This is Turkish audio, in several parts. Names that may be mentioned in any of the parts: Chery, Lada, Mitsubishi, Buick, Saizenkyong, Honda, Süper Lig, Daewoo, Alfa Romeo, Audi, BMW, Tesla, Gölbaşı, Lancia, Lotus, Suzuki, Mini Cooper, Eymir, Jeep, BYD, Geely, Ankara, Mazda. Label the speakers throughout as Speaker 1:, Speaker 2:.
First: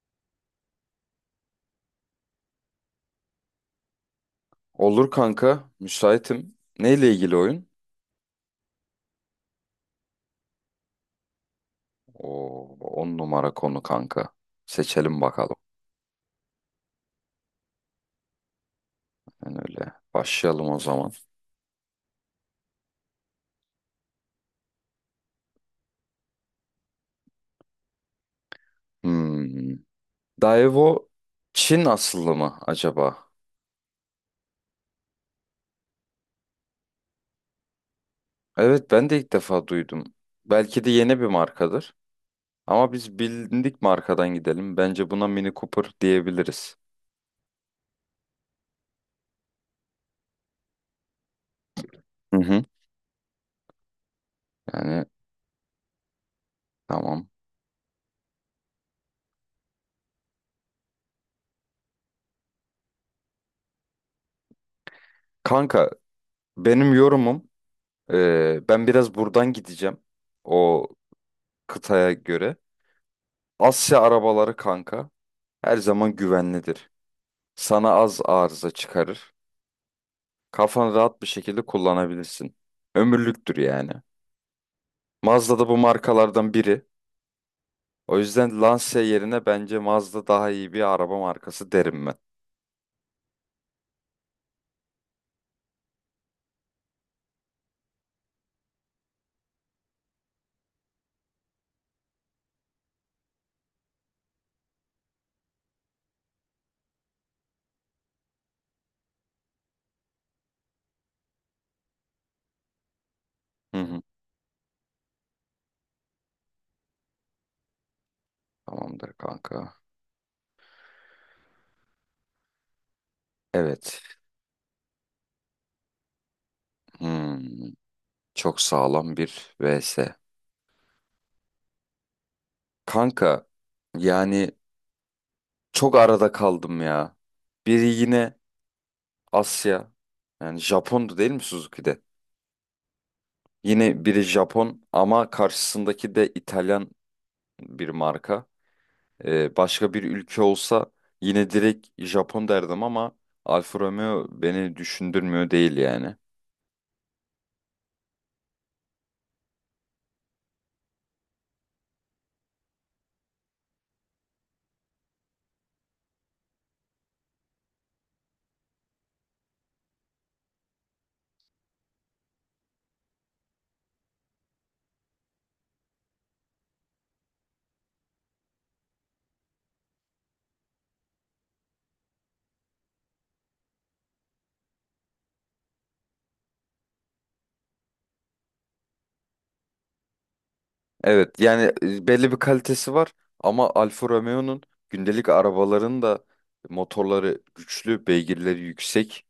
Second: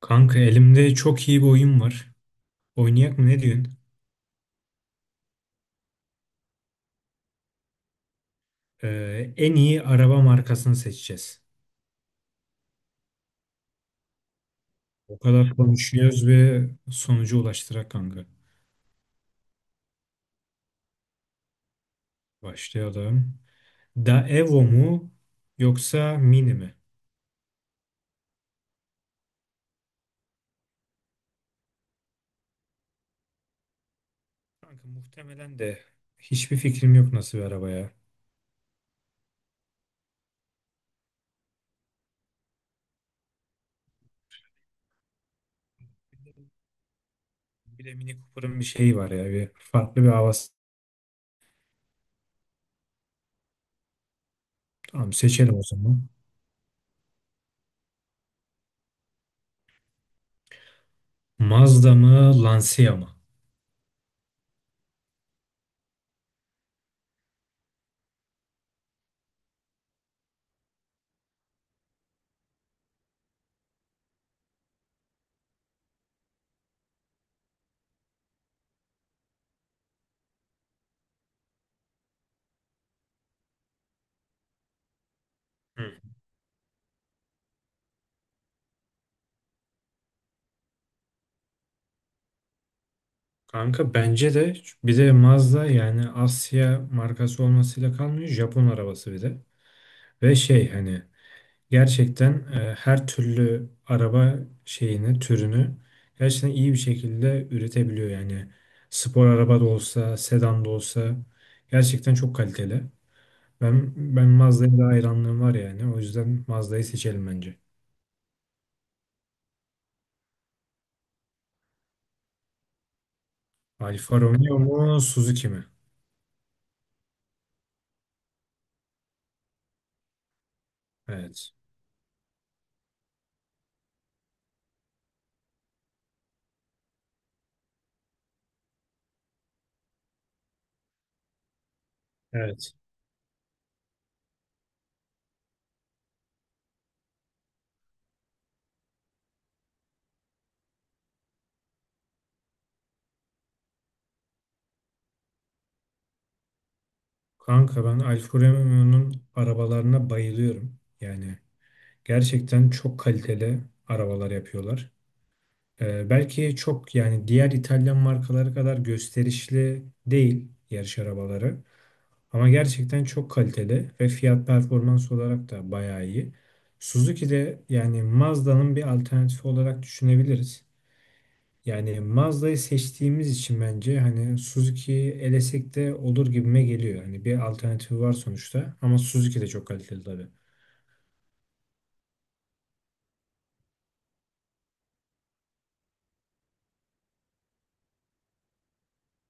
Speaker 1: Kanka elimde çok iyi bir oyun var. Oynayak mı ne diyorsun?
Speaker 2: Olur kanka, müsaitim. Neyle ilgili oyun?
Speaker 1: En iyi araba markasını seçeceğiz.
Speaker 2: Oo, on numara konu kanka.
Speaker 1: O
Speaker 2: Seçelim
Speaker 1: kadar
Speaker 2: bakalım.
Speaker 1: konuşuyoruz ve sonuca ulaştırak kanka.
Speaker 2: Yani öyle. Başlayalım o zaman.
Speaker 1: Başlayalım. Daewoo mu yoksa Mini mi?
Speaker 2: Hmm. Daewoo Çin asıllı mı acaba?
Speaker 1: Kanka muhtemelen de hiçbir fikrim yok nasıl bir araba ya.
Speaker 2: Evet ben de ilk defa duydum. Belki de yeni bir markadır. Ama biz bilindik markadan gidelim. Bence buna Mini Cooper diyebiliriz.
Speaker 1: Bir de Mini Cooper'ın bir şeyi var ya. Bir farklı bir havası.
Speaker 2: Hı hı. Yani
Speaker 1: Tamam, seçelim o zaman.
Speaker 2: tamam.
Speaker 1: Mazda mı Lancia mı?
Speaker 2: Kanka benim yorumum ben biraz buradan gideceğim. O kıtaya göre. Asya arabaları kanka her zaman güvenlidir. Sana az arıza çıkarır. Kafanı rahat bir şekilde kullanabilirsin. Ömürlüktür yani. Mazda da bu
Speaker 1: Hmm.
Speaker 2: markalardan biri. O yüzden Lancia yerine bence Mazda daha iyi bir araba markası derim ben.
Speaker 1: Kanka bence de bir de Mazda yani Asya markası olmasıyla kalmıyor, Japon arabası bir de. Ve şey hani gerçekten her türlü araba şeyini türünü gerçekten iyi bir şekilde üretebiliyor yani. Spor araba da olsa sedan da olsa gerçekten çok kaliteli.
Speaker 2: Hı
Speaker 1: Ben
Speaker 2: hı.
Speaker 1: ben Mazda'ya da hayranlığım var yani, o yüzden Mazda'yı seçelim bence.
Speaker 2: Tamamdır kanka. Evet.
Speaker 1: Alfa Romeo mu Suzuki mi?
Speaker 2: Hmm. Çok sağlam bir vs.
Speaker 1: Evet.
Speaker 2: Kanka yani çok arada kaldım ya. Biri yine Asya. Yani Japon'du değil mi Suzuki'de?
Speaker 1: Evet.
Speaker 2: Yine biri Japon ama karşısındaki de İtalyan bir marka. Başka bir ülke olsa yine direkt Japon derdim ama Alfa Romeo beni düşündürmüyor değil yani.
Speaker 1: Kanka ben Alfa Romeo'nun arabalarına bayılıyorum. Yani gerçekten çok kaliteli arabalar yapıyorlar. Belki çok yani diğer İtalyan markaları kadar gösterişli değil yarış arabaları. Ama gerçekten çok kaliteli ve fiyat performans olarak da bayağı iyi. Suzuki de yani Mazda'nın bir alternatifi olarak düşünebiliriz. Yani Mazda'yı seçtiğimiz için bence hani Suzuki'yi elesek de olur gibime geliyor. Hani bir alternatifi var sonuçta, ama Suzuki de çok kaliteli tabii.
Speaker 2: Evet yani belli bir kalitesi var ama Alfa Romeo'nun gündelik arabaların da motorları güçlü, beygirleri yüksek.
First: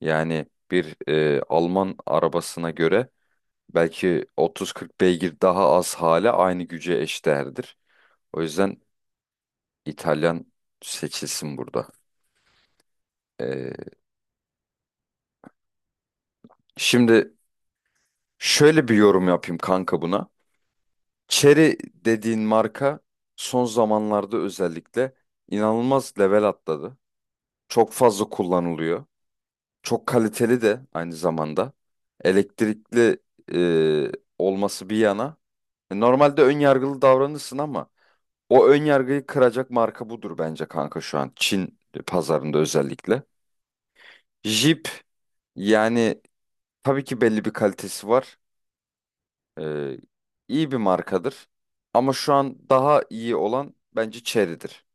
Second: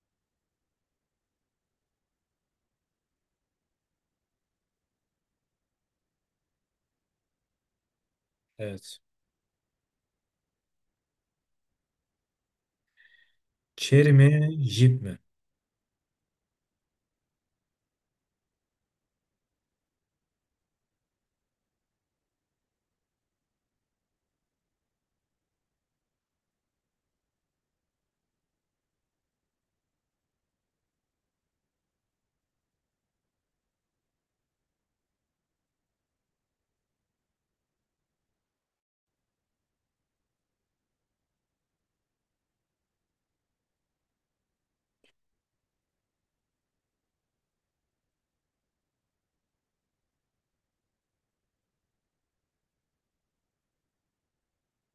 Speaker 2: Yani bir Alman arabasına göre belki 30-40 beygir daha az hale aynı güce eşdeğerdir. O yüzden
Speaker 1: Evet.
Speaker 2: İtalyan seçilsin burada. Ee,
Speaker 1: Chery mi, Jeep mi?
Speaker 2: Şimdi şöyle bir yorum yapayım kanka buna. Cherry dediğin marka son zamanlarda özellikle inanılmaz level atladı. Çok fazla kullanılıyor. Çok kaliteli de aynı zamanda. Elektrikli e, olması bir yana. Normalde ön yargılı davranırsın ama o ön yargıyı kıracak marka budur bence kanka şu an. Çin pazarında özellikle. Jeep yani tabii ki belli bir kalitesi var. Ee, iyi bir markadır. Ama şu an daha iyi olan bence Chery'dir.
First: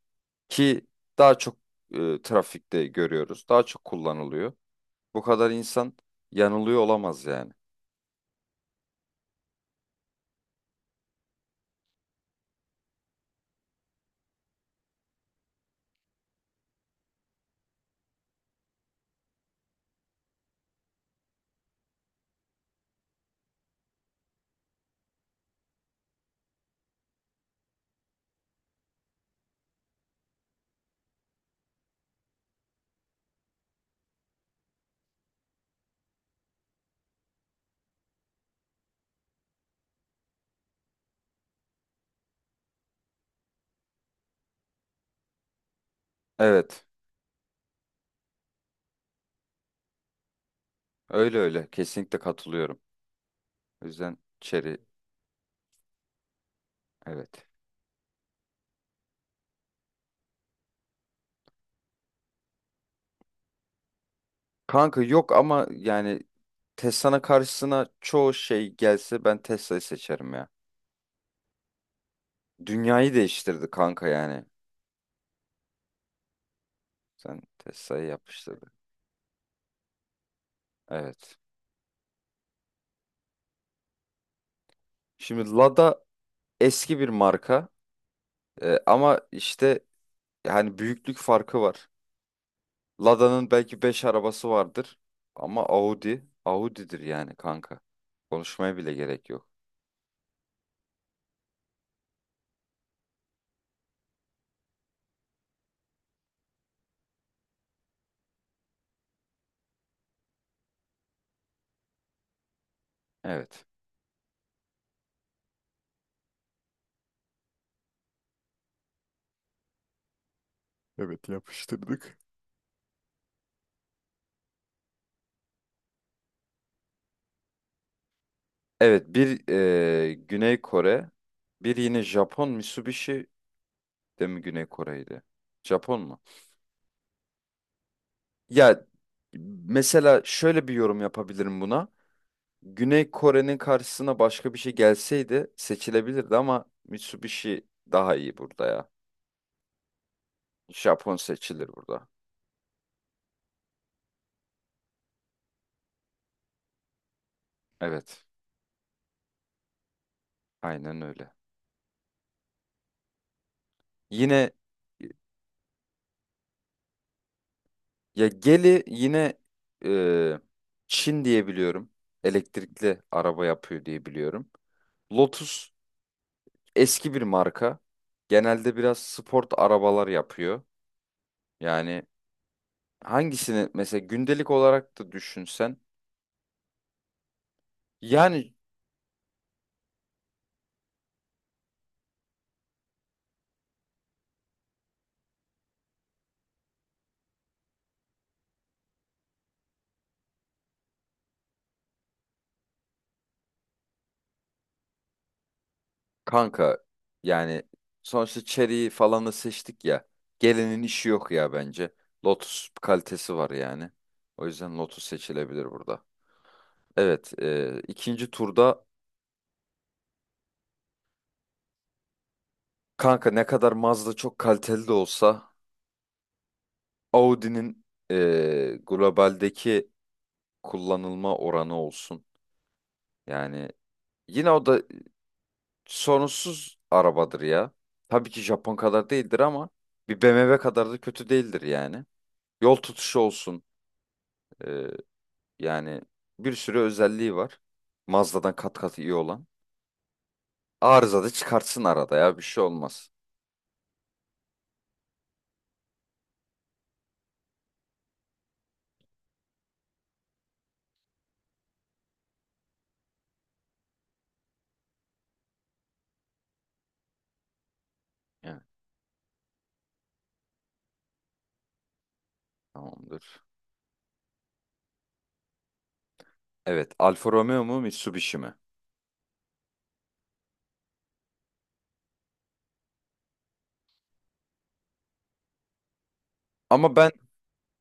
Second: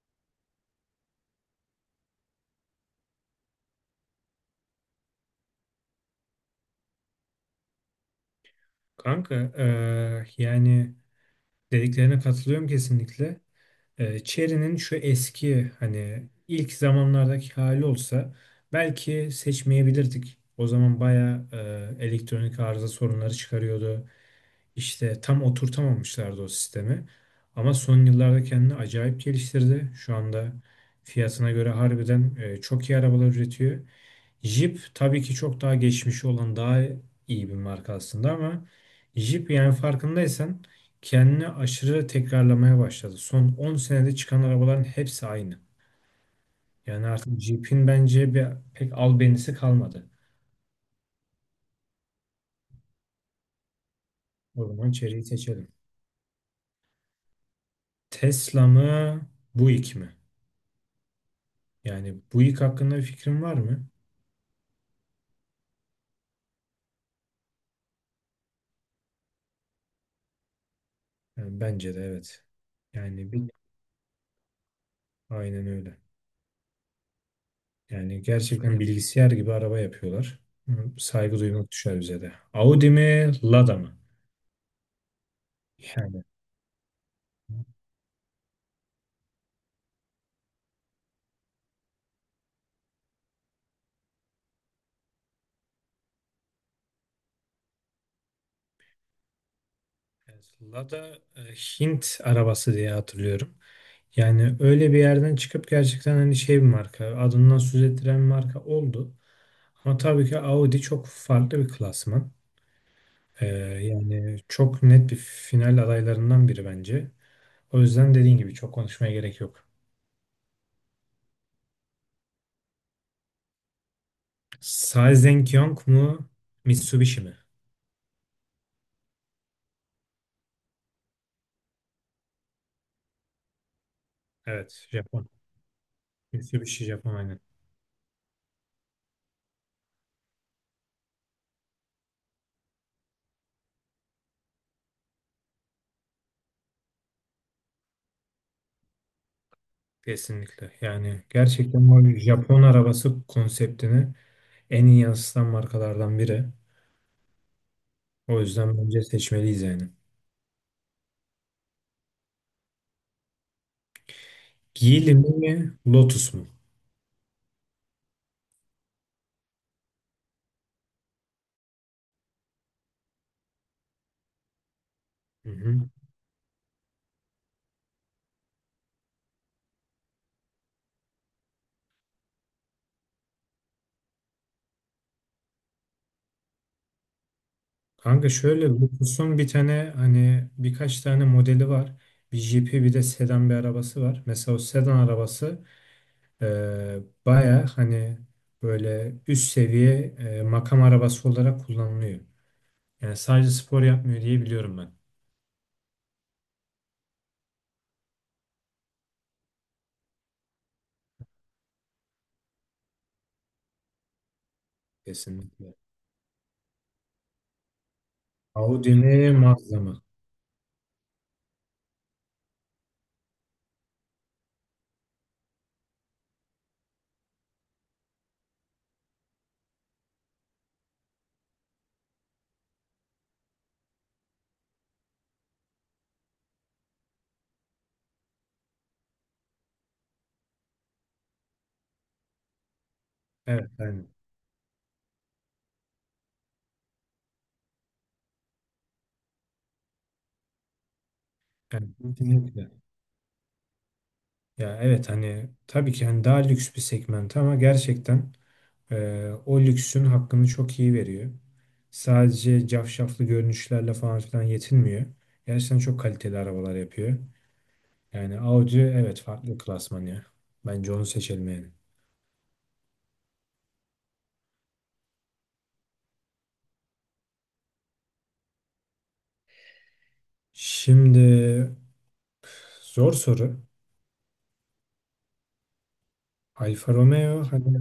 Speaker 2: Ki daha çok trafikte görüyoruz. Daha çok kullanılıyor. Bu kadar insan yanılıyor olamaz yani.
Speaker 1: Kanka yani dediklerine katılıyorum kesinlikle. Chery'nin şu eski hani ilk zamanlardaki hali olsa belki seçmeyebilirdik. O zaman bayağı elektronik arıza sorunları çıkarıyordu. İşte tam oturtamamışlardı o sistemi. Ama son yıllarda kendini acayip geliştirdi. Şu anda fiyatına göre harbiden çok iyi arabalar üretiyor. Jeep tabii ki çok daha geçmişi olan daha iyi bir marka aslında, ama Jeep yani farkındaysan kendini aşırı tekrarlamaya başladı. Son 10 senede çıkan arabaların hepsi aynı.
Speaker 2: Evet.
Speaker 1: Yani artık Jeep'in bence bir, pek albenisi kalmadı.
Speaker 2: Öyle öyle. Kesinlikle katılıyorum. O yüzden
Speaker 1: O
Speaker 2: Chery
Speaker 1: zaman içeriği seçelim.
Speaker 2: evet.
Speaker 1: Tesla mı, Buick mi? Yani bu ilk hakkında bir fikrin var mı?
Speaker 2: Kanka yok ama yani Tesla'nın karşısına çoğu şey gelse ben Tesla'yı seçerim ya.
Speaker 1: Yani bence de evet.
Speaker 2: Dünyayı
Speaker 1: Yani bir,
Speaker 2: değiştirdi kanka yani.
Speaker 1: aynen öyle.
Speaker 2: Sen Tesla'yı
Speaker 1: Yani
Speaker 2: yapıştırdın.
Speaker 1: gerçekten bilgisayar gibi araba yapıyorlar. Hı,
Speaker 2: Evet.
Speaker 1: saygı duymak düşer bize de. Audi mi, Lada mı?
Speaker 2: Şimdi Lada
Speaker 1: Yani
Speaker 2: eski bir marka ama işte yani büyüklük farkı var. Lada'nın belki 5 arabası vardır ama Audi Audi'dir yani kanka. Konuşmaya bile gerek yok.
Speaker 1: evet, Lada Hint arabası diye hatırlıyorum. Yani öyle bir yerden çıkıp gerçekten hani şey bir marka, adından söz ettiren bir marka oldu. Ama tabii ki Audi çok farklı bir klasman. Ee,
Speaker 2: Evet.
Speaker 1: Yani çok net bir final adaylarından biri bence. O yüzden dediğin gibi çok konuşmaya gerek yok.
Speaker 2: Evet yapıştırdık.
Speaker 1: Saizenkyong mu? Mitsubishi mi?
Speaker 2: Evet bir Güney Kore bir yine Japon Mitsubishi de mi Güney
Speaker 1: Evet,
Speaker 2: Kore'ydi?
Speaker 1: Japon.
Speaker 2: Japon mu?
Speaker 1: Mitsubishi Japon aynen.
Speaker 2: Ya mesela şöyle bir yorum yapabilirim buna. Güney Kore'nin karşısına başka bir şey gelseydi seçilebilirdi ama Mitsubishi daha iyi burada ya.
Speaker 1: Kesinlikle.
Speaker 2: Japon
Speaker 1: Yani
Speaker 2: seçilir
Speaker 1: gerçekten
Speaker 2: burada.
Speaker 1: o Japon arabası konseptini en iyi yansıtan markalardan biri.
Speaker 2: Evet,
Speaker 1: O yüzden bence seçmeliyiz yani.
Speaker 2: aynen öyle. Yine
Speaker 1: Geely mi? Lotus mu?
Speaker 2: ya Geli yine e, Çin diye biliyorum. Elektrikli araba yapıyor diye biliyorum.
Speaker 1: Hı
Speaker 2: Lotus
Speaker 1: hı.
Speaker 2: eski bir marka. Genelde biraz sport arabalar yapıyor. Yani hangisini mesela gündelik olarak da düşünsen.
Speaker 1: Kanka
Speaker 2: Yani
Speaker 1: şöyle, Lotus'un bir tane hani birkaç tane modeli var. Bir jipi bir de sedan bir arabası var. Mesela o sedan arabası Eee baya hani böyle üst seviye makam arabası olarak kullanılıyor. Yani sadece spor yapmıyor diye biliyorum ben.
Speaker 2: kanka yani sonuçta Cherry'i falanı seçtik ya. Gelinin işi yok ya bence. Lotus kalitesi var yani. O yüzden Lotus seçilebilir
Speaker 1: Kesinlikle.
Speaker 2: burada. Evet ikinci turda
Speaker 1: Audi mi Mazda mı?
Speaker 2: kanka ne kadar Mazda çok kaliteli de olsa Audi'nin globaldeki kullanılma oranı olsun. Yani yine o da sorunsuz arabadır ya. Tabii ki Japon kadar değildir ama bir BMW kadar da kötü değildir yani. Yol tutuşu olsun.
Speaker 1: Evet aynen.
Speaker 2: Yani bir sürü özelliği var. Mazda'dan kat kat iyi olan. Arıza da çıkartsın
Speaker 1: Yani
Speaker 2: arada ya bir şey
Speaker 1: kesinlikle.
Speaker 2: olmaz.
Speaker 1: Ya evet hani tabii ki hani daha lüks bir segment, ama gerçekten o lüksün hakkını çok iyi veriyor. Sadece cafcaflı görünüşlerle falan filan yetinmiyor. Gerçekten çok kaliteli arabalar yapıyor. Yani
Speaker 2: Yani
Speaker 1: Audi evet farklı klasman ya. Bence onu seçelim yani.
Speaker 2: tamamdır. Evet, Alfa Romeo mu Mitsubishi mi?
Speaker 1: Şimdi zor soru. Alfa
Speaker 2: Ama ben
Speaker 1: Romeo hani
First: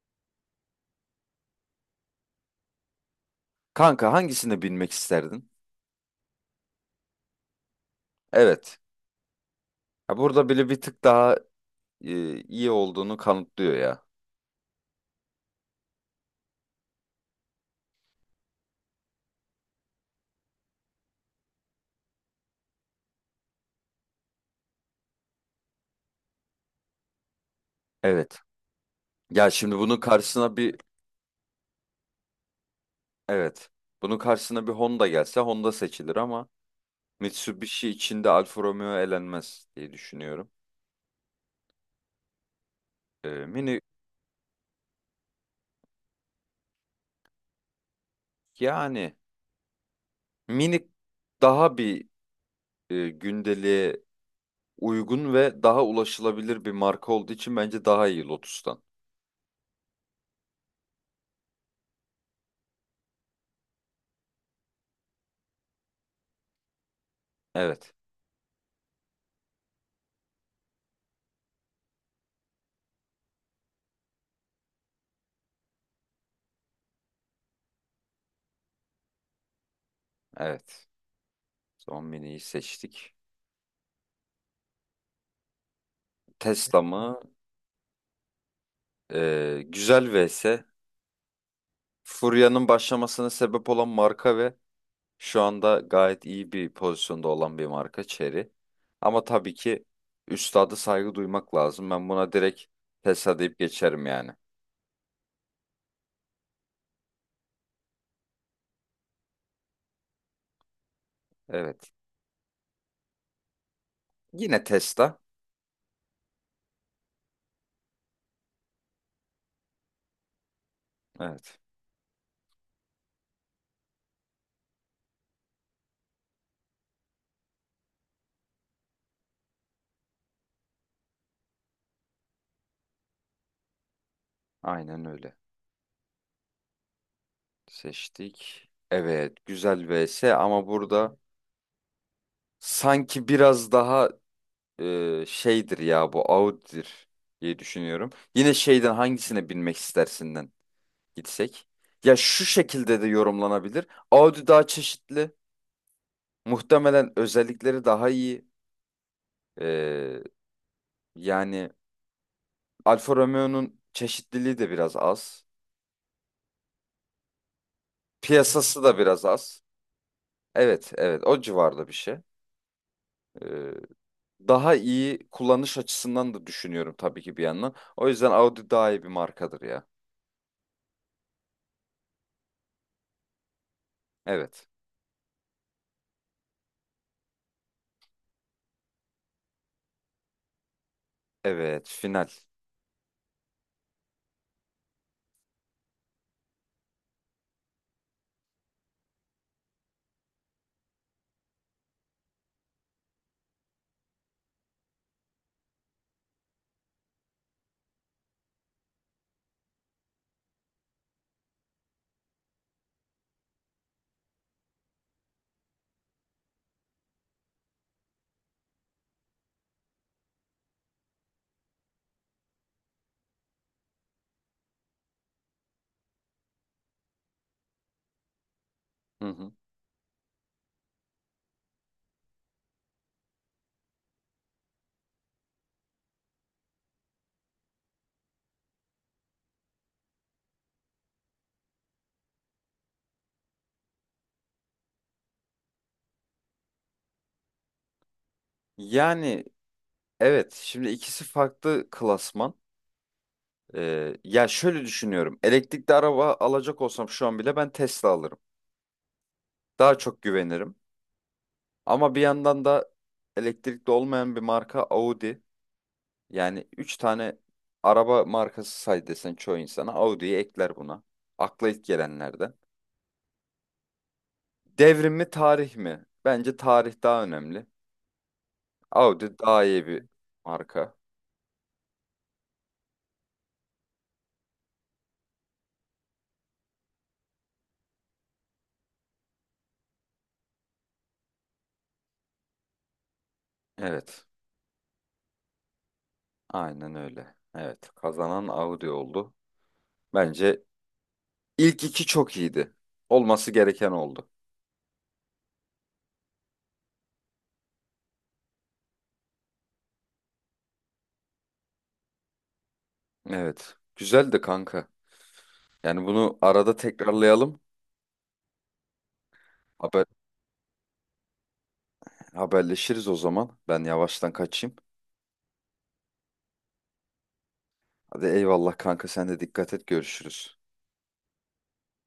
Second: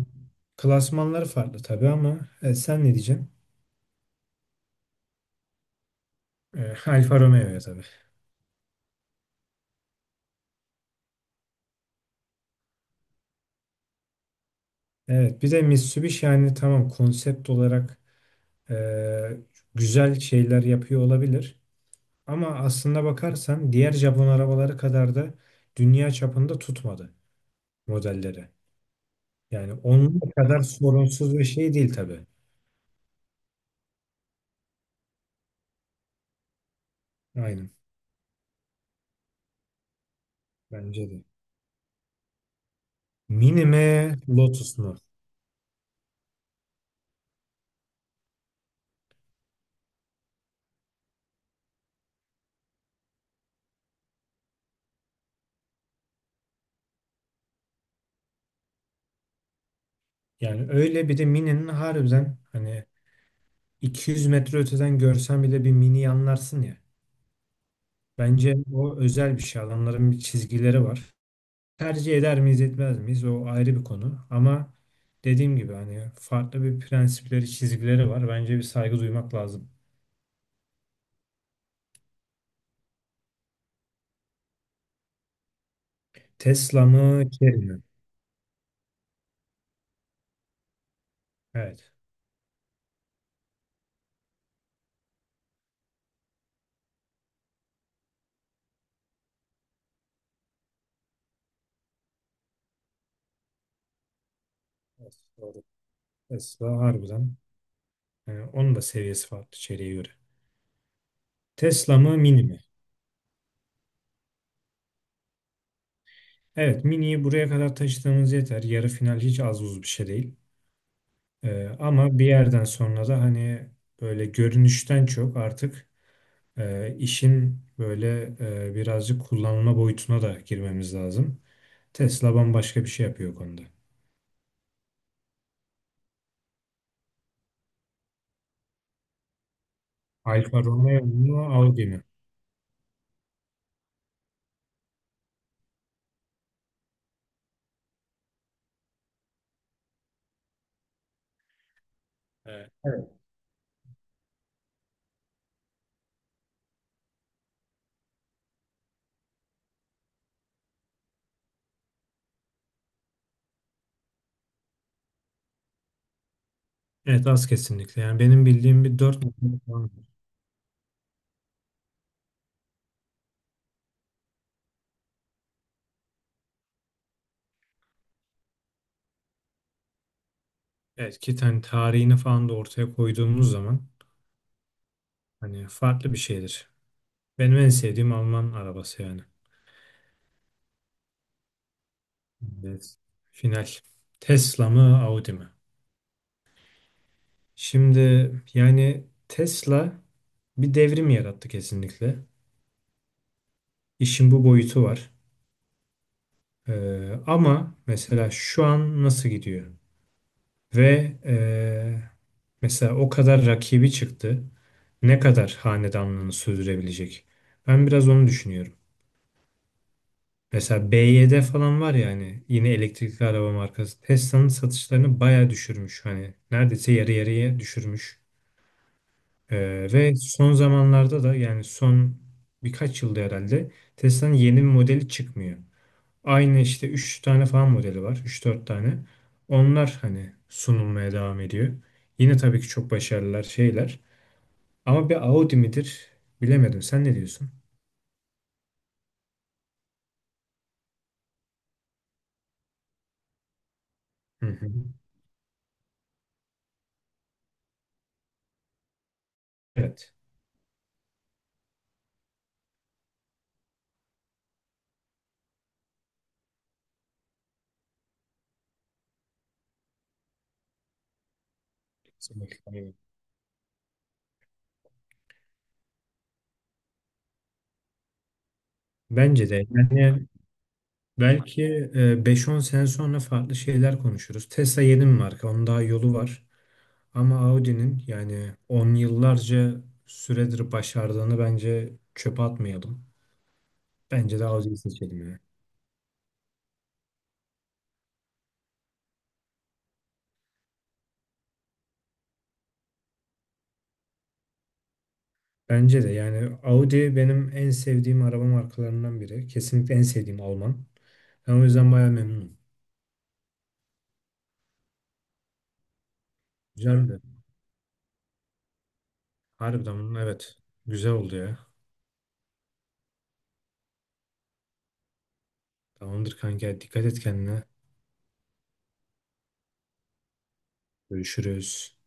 Speaker 1: klasmanları farklı tabii ama sen ne diyeceksin?
Speaker 2: kanka hangisini binmek isterdin?
Speaker 1: E, Alfa Romeo'ya tabii.
Speaker 2: Evet. Ya burada bile bir tık daha iyi olduğunu kanıtlıyor ya.
Speaker 1: Evet bir de Mitsubishi yani tamam konsept olarak e, güzel şeyler yapıyor olabilir. Ama aslında bakarsan diğer Japon arabaları kadar da dünya çapında tutmadı
Speaker 2: Evet.
Speaker 1: modelleri.
Speaker 2: Ya
Speaker 1: Yani
Speaker 2: şimdi bunun
Speaker 1: onun
Speaker 2: karşısına
Speaker 1: kadar
Speaker 2: bir
Speaker 1: sorunsuz bir şey değil tabii.
Speaker 2: evet. Bunun karşısına bir Honda gelse Honda seçilir ama
Speaker 1: Aynen,
Speaker 2: Mitsubishi içinde Alfa Romeo elenmez diye düşünüyorum.
Speaker 1: bence de. Mini
Speaker 2: Mini
Speaker 1: mi Lotus mu?
Speaker 2: yani minik daha bir gündeliğe uygun ve daha ulaşılabilir bir marka olduğu için bence daha iyi Lotus'tan.
Speaker 1: Yani öyle, bir de Mini'nin harbiden hani 200 metre öteden görsen bile bir Mini'yi anlarsın ya.
Speaker 2: Evet,
Speaker 1: Bence o özel bir şey. Adamların bir çizgileri var. Tercih eder miyiz etmez miyiz o ayrı bir konu. Ama dediğim gibi hani farklı bir prensipleri çizgileri var. Bence bir saygı duymak lazım.
Speaker 2: evet. Son mini'yi seçtik. Tesla
Speaker 1: Tesla
Speaker 2: mı?
Speaker 1: mı Chery mi?
Speaker 2: Güzel vs.
Speaker 1: Evet.
Speaker 2: Furya'nın başlamasına sebep olan marka ve şu anda gayet iyi bir pozisyonda olan bir marka Chery. Ama tabii ki üstada saygı duymak lazım. Ben buna direkt Tesla deyip geçerim yani.
Speaker 1: Evet, doğru. Tesla harbiden. Yani onun da seviyesi farklı Chery'e göre.
Speaker 2: Evet.
Speaker 1: Tesla mı Mini mi?
Speaker 2: Yine Tesla.
Speaker 1: Evet, Mini'yi buraya kadar taşıdığımız yeter. Yarı final hiç az buz bir şey değil.
Speaker 2: Evet.
Speaker 1: Ama bir yerden sonra da hani böyle görünüşten çok artık işin böyle birazcık kullanılma boyutuna da girmemiz lazım. Tesla bambaşka bir şey yapıyor o konuda.
Speaker 2: Aynen öyle. Seçtik. Evet, güzel vs
Speaker 1: Alfa
Speaker 2: ama
Speaker 1: Romeo
Speaker 2: burada
Speaker 1: mu Audi mi?
Speaker 2: sanki biraz daha şeydir ya bu Audi'dir diye düşünüyorum. Yine şeyden hangisine binmek istersinden gitsek. Ya şu
Speaker 1: Evet.
Speaker 2: şekilde de yorumlanabilir. Audi daha çeşitli. Muhtemelen özellikleri daha iyi. E, Yani Alfa Romeo'nun çeşitliliği de biraz az.
Speaker 1: Evet az, kesinlikle. Yani benim
Speaker 2: Piyasası
Speaker 1: bildiğim
Speaker 2: da
Speaker 1: bir dört
Speaker 2: biraz
Speaker 1: model
Speaker 2: az.
Speaker 1: falan var.
Speaker 2: Evet, evet, o civarda bir şey. E, Daha iyi kullanış açısından da düşünüyorum tabii ki bir yandan. O yüzden Audi daha iyi bir markadır ya.
Speaker 1: Evet, ki hani tarihini falan da ortaya koyduğumuz zaman
Speaker 2: Evet.
Speaker 1: hani farklı bir şeydir. Benim en sevdiğim Alman arabası yani.
Speaker 2: Evet, final.
Speaker 1: Evet. Final. Tesla mı Audi mi? Şimdi yani Tesla bir devrim yarattı kesinlikle. İşin bu boyutu var. Ama mesela şu an nasıl gidiyor? Ve e, mesela o kadar rakibi çıktı. Ne kadar hanedanlığını sürdürebilecek? Ben biraz onu düşünüyorum. Mesela BYD falan var ya hani yine elektrikli araba markası. Tesla'nın satışlarını bayağı düşürmüş. Hani neredeyse yarı yarıya düşürmüş.
Speaker 2: Hı hı.
Speaker 1: Ve son zamanlarda da yani son birkaç yılda herhalde Tesla'nın yeni bir modeli çıkmıyor. Aynı işte 3 tane falan modeli var. Üç dört tane. Onlar hani sunulmaya devam ediyor. Yine tabii ki çok başarılılar şeyler. Ama bir Audi midir? Bilemedim. Sen ne diyorsun?
Speaker 2: Yani evet, şimdi ikisi farklı klasman.
Speaker 1: Hı
Speaker 2: Ya
Speaker 1: hı.
Speaker 2: şöyle düşünüyorum. Elektrikli araba alacak olsam şu an bile ben Tesla alırım. Daha
Speaker 1: Evet.
Speaker 2: çok güvenirim. Ama bir yandan da elektrikli olmayan bir marka Audi. Yani 3 tane araba markası say desen çoğu insana Audi'yi ekler buna. Akla ilk gelenlerden.
Speaker 1: Kesinlikle.
Speaker 2: Devrim mi tarih mi? Bence tarih daha önemli. Audi
Speaker 1: Bence
Speaker 2: daha
Speaker 1: de.
Speaker 2: iyi bir
Speaker 1: Yani
Speaker 2: marka.
Speaker 1: belki 5-10 sene sonra farklı şeyler konuşuruz. Tesla yeni bir marka. Onun daha yolu var. Ama Audi'nin yani on yıllarca süredir başardığını bence çöpe atmayalım.
Speaker 2: Evet.
Speaker 1: Bence de Audi'yi seçelim ya.
Speaker 2: Aynen öyle. Evet. Kazanan Audi oldu. Bence ilk iki çok iyiydi. Olması gereken oldu.
Speaker 1: Bence de yani Audi benim en sevdiğim araba markalarından biri. Kesinlikle en sevdiğim Alman. Ben o yüzden bayağı memnunum.
Speaker 2: Evet. Güzeldi kanka. Yani bunu arada
Speaker 1: Güzeldi.
Speaker 2: tekrarlayalım.
Speaker 1: Harbiden
Speaker 2: Haber,
Speaker 1: bunun evet. Güzel oldu ya.
Speaker 2: Haberleşiriz o zaman. Ben yavaştan kaçayım.
Speaker 1: Tamamdır kanka. Dikkat et kendine.
Speaker 2: Hadi eyvallah kanka sen de dikkat et görüşürüz.
Speaker 1: Görüşürüz.